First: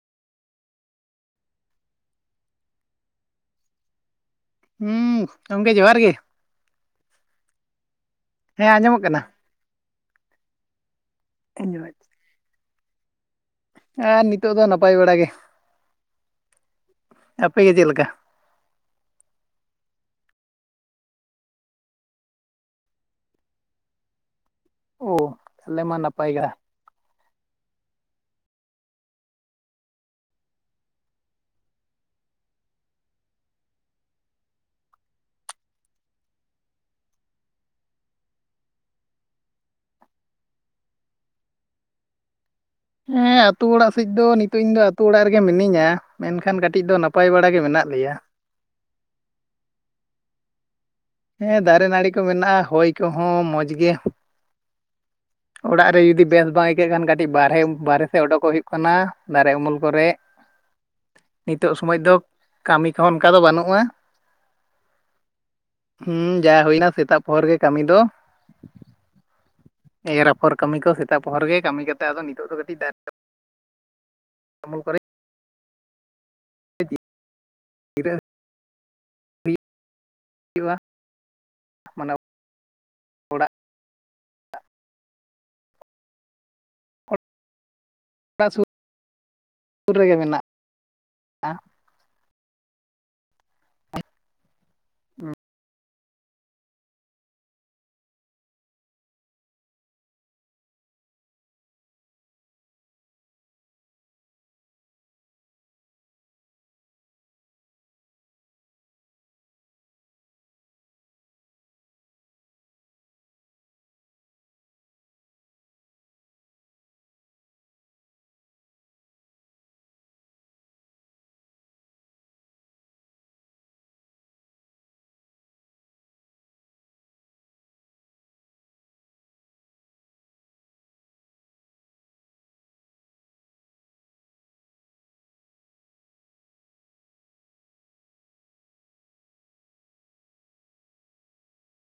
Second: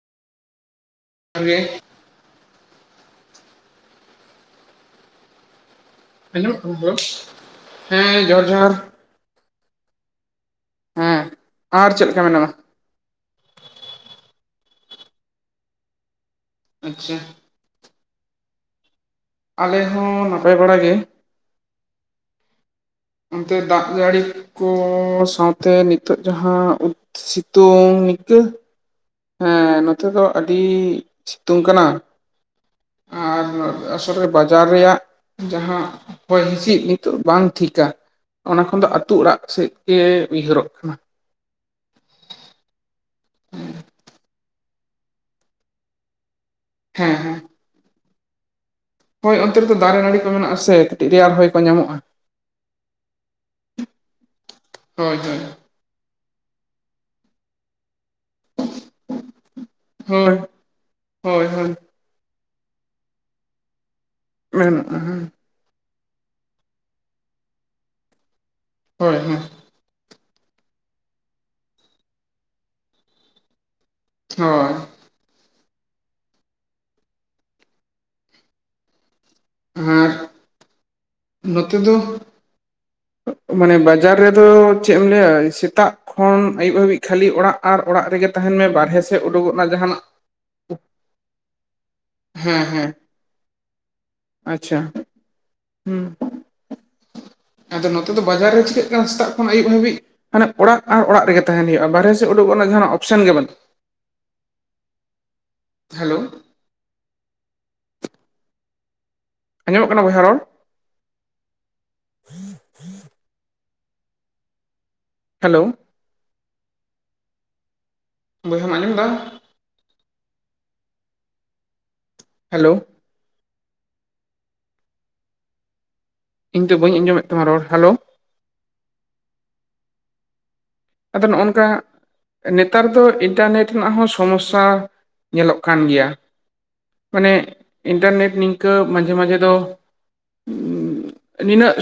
ᱡᱚᱦᱟᱨ ᱜᱮ᱾ ᱦᱩᱸᱻ ᱜᱚᱝᱠᱮ ᱡᱚᱦᱟᱨ ᱜᱮ᱾ ᱟᱸᱡᱚᱢᱚᱜ ᱠᱟᱱᱟ ᱨᱚᱲ? ᱦᱮᱸ ᱡᱚᱦᱟᱨ᱾ ᱦᱮᱸ ᱡᱚᱦᱟᱨ ᱟᱸᱡᱚᱢᱚᱜ ᱠᱟᱱᱟ᱾ ᱦᱮᱸ ᱟᱨ ᱪᱮᱫ ᱞᱮᱠᱟ ᱢᱮᱱᱟᱢᱟ ᱟᱨ ᱱᱤᱛᱚᱜ ᱫᱚ ᱱᱟᱯᱟᱭ ᱵᱟᱲᱟ ᱜᱮ ᱟᱪᱪᱷᱟ ᱟᱯᱮ ᱜᱮ ᱪᱮᱫ ᱞᱮᱠᱟ? ᱟᱞᱮ ᱦᱚᱸ ᱱᱟᱯᱟᱭ ᱵᱟᱲᱟᱜ ᱜᱮ᱾ ᱚᱱᱛᱮ ᱫᱟᱜ ᱡᱟᱹᱲᱤ ᱠᱚ ᱚ ᱥᱟᱶᱛᱮ ᱟᱞᱮ ᱢᱟ ᱱᱤᱛᱚᱜ ᱱᱟᱯᱟᱭ ᱜᱮ ᱡᱟᱦᱟᱸ ᱥᱤᱛᱳᱝ ᱤᱱᱠᱟᱹ ᱦᱮᱸ ᱱᱚᱛᱮ ᱫᱚ ᱟᱹᱰᱤ ᱥᱤᱛᱩᱝ ᱠᱟᱱᱟ᱾ ᱟᱨ ᱟᱥᱚᱞ ᱨᱮ ᱵᱟᱡᱟᱨ ᱨᱮᱭᱟᱜ ᱡᱟᱦᱟᱸ ᱦᱚᱭ ᱦᱤᱸᱥᱤᱫ ᱱᱤᱛᱚᱜ ᱵᱟᱝ ᱴᱷᱤᱠ ᱟ ᱾ ᱚᱱᱟ ᱠᱷᱚᱱ ᱫᱚ ᱟᱹᱛᱩ ᱚᱲᱟᱜ ᱥᱮᱫ ᱜᱮ ᱩᱭᱦᱟᱹᱨᱚᱜ ᱠᱟᱱᱟ᱾ ᱦᱮᱸ ᱟᱛᱳ ᱚᱲᱟᱜ ᱥᱮᱡ ᱫᱚ ᱱᱤᱛᱚᱜ ᱤᱧ ᱫᱚ ᱟᱛᱳ ᱚᱲᱟᱜ ᱨᱮᱜᱮ ᱢᱤᱱᱟᱹᱧᱟ ᱢᱮᱱᱠᱷᱟᱱ ᱠᱟᱹᱴᱤᱡ ᱠᱟᱴᱤᱡ ᱫᱚ ᱦᱮᱸ ᱱᱟᱯᱟᱭ ᱦᱮᱸ ᱵᱟᱲᱟ ᱜᱮ ᱢᱮᱱᱟᱜ ᱞᱮᱭᱟ ᱦᱳᱭ ᱚᱱᱛᱮ ᱨᱮ ᱫᱚ ᱫᱟᱨᱮ ᱱᱟᱲᱤ ᱠᱚ ᱢᱮᱱᱟᱜᱼᱟᱥᱮ ᱦᱮᱸ ᱫᱟᱨᱮ ᱱᱟᱹᱲᱤ ᱠᱚ ᱢᱮᱱᱟᱜᱼᱟ ᱦᱚᱭ ᱠᱚᱦᱚᱸ ᱢᱚᱡᱽ ᱜᱮ ᱦᱳᱭ ᱦᱳᱭ ᱚᱲᱟᱜ ᱨᱮ ᱡᱩᱫᱤ ᱵᱮᱥ ᱵᱟᱝ ᱟᱹᱭᱠᱟᱹᱜ ᱠᱷᱟᱱ ᱠᱟᱹᱴᱤᱡ ᱵᱟᱨᱦᱮ ᱵᱟᱦᱨᱮ ᱥᱮᱜ ᱳᱰᱳᱚᱠᱚᱜ ᱦᱩᱭᱩᱜ ᱠᱟᱱᱟ ᱫᱟᱨᱮ ᱩᱢᱩᱞ ᱠᱚᱨᱮ ᱦᱳᱭ ᱦᱳᱭ ᱦᱳᱭ ᱱᱤᱛᱚᱜ ᱥᱚᱢᱚᱭ ᱫᱚ ᱠᱟᱹᱢᱤ ᱠᱚᱦᱚᱸ ᱚᱱᱠᱟ ᱫᱚ ᱵᱟᱹᱱᱩᱜᱼᱟ᱾ [unintelligible] ᱦᱩᱸ ᱡᱟ ᱦᱩᱭᱱᱟ ᱥᱮᱛᱟᱜ ᱯᱳᱨ ᱜᱮ ᱠᱟᱹᱢᱤ ᱫᱚ ᱦᱳᱭ ᱦᱩᱸ ᱮᱨ ᱟᱯᱷᱚᱨ ᱠᱟᱹᱢᱤ ᱠᱚ ᱥᱮᱛᱟᱜ ᱯᱳᱨ ᱜᱮ ᱠᱟᱹᱢᱤ ᱠᱟᱛᱮ ᱟᱫᱚ ᱱᱤᱛ ᱫᱚ ᱠᱟᱹᱴᱤᱡ ᱫᱟ᱾ ᱚ [inaudible] [inaudible] ᱦᱩᱸ ᱦᱩᱭᱩᱜᱼᱟ ᱱᱚᱛᱮ ᱫᱚ ᱢᱟᱱᱮ ᱚᱲᱟᱜ ᱢᱟᱱᱮ ᱵᱟᱡᱟᱨ ᱨᱮᱫᱚ ᱪᱮᱫ ᱮᱢ ᱞᱟᱹᱭᱟ ᱥᱮᱛᱟᱜ ᱠᱷᱚᱱ ᱟᱹᱭᱩᱵ ᱦᱟᱹᱵᱤᱡ ᱠᱷᱟᱹᱞᱤ ᱚᱲᱟᱜ ᱟᱨ ᱚᱲᱟᱜ ᱨᱮᱜᱮ ᱛᱟᱦᱮᱱ ᱢᱮ ᱵᱟᱨᱦᱮ ᱥᱮᱫ ᱩᱰᱩᱠᱚᱜ ᱡᱟᱦᱟᱱᱟᱜ ᱨᱮᱜᱮ ᱢᱮᱱᱟᱜᱼᱟ ᱦᱮ ᱦᱮ ᱟᱪᱪᱷᱟ ᱦᱩᱸ ᱦᱩᱸ ᱟᱫᱚ ᱱᱚᱛᱮ ᱫᱚ ᱵᱟᱡᱟᱨ ᱨᱮ ᱪᱤᱠᱟᱹᱜ ᱠᱟᱱᱟ ᱥᱮᱛᱟᱜ ᱠᱷᱚᱱ ᱟᱹᱭᱩᱵ ᱦᱟᱹᱵᱤᱡ ᱢᱟᱱᱮ ᱚᱲᱟᱜ ᱟᱨ ᱚᱲᱟᱜ ᱨᱮᱜᱮ ᱛᱟᱦᱮᱱ ᱦᱩᱭᱩᱜᱼᱟ ᱵᱟᱨᱦᱮ ᱥᱮᱫ ᱩᱰᱩᱠᱚᱜ ᱨᱮᱱᱟᱜ ᱡᱟᱦᱟᱱᱟᱜ ᱚᱯᱷᱥᱮᱱ ᱜᱮ ᱵᱟᱹᱱᱩᱜ-ᱟ᱾ ᱦᱮᱞᱳ ᱟᱸᱡᱚ ᱢᱚᱜ ᱠᱟᱱᱟ ᱵᱚᱭᱦᱟ ᱨᱚᱲ᱾ ᱦᱮᱞᱳ ᱵᱚᱭᱦᱟᱢ ᱟᱸᱡᱚᱢ ᱫᱟᱢ᱾ ᱦᱮᱞᱳ ᱤᱧ ᱫᱚ ᱵᱟᱹᱧ ᱟᱸᱡᱚ ᱢᱮᱫ ᱛᱟᱢᱟ ᱨᱚᱲ ᱦᱮᱞᱳ ᱟᱫᱚ ᱱᱚᱦ-ᱚᱱ ᱠᱟ ᱱᱮᱛᱟᱨ ᱫᱚ ᱤᱱᱴᱟᱨᱱᱮᱴ ᱨᱮᱱᱟᱜ ᱦᱚ ᱥᱚᱢᱚᱥᱥᱟ ᱧᱮᱞᱚᱜ ᱠᱟᱱ ᱜᱮᱭᱟ᱾ ᱢᱟᱱᱮ ᱤᱱᱴᱟᱨᱱᱮᱴ ᱱᱤᱝ ᱠᱟᱹ ᱢᱟᱡᱷᱮ ᱢᱟᱡᱷᱮ ᱫᱚ [unintelligible] ᱱᱤᱱᱟᱹᱜ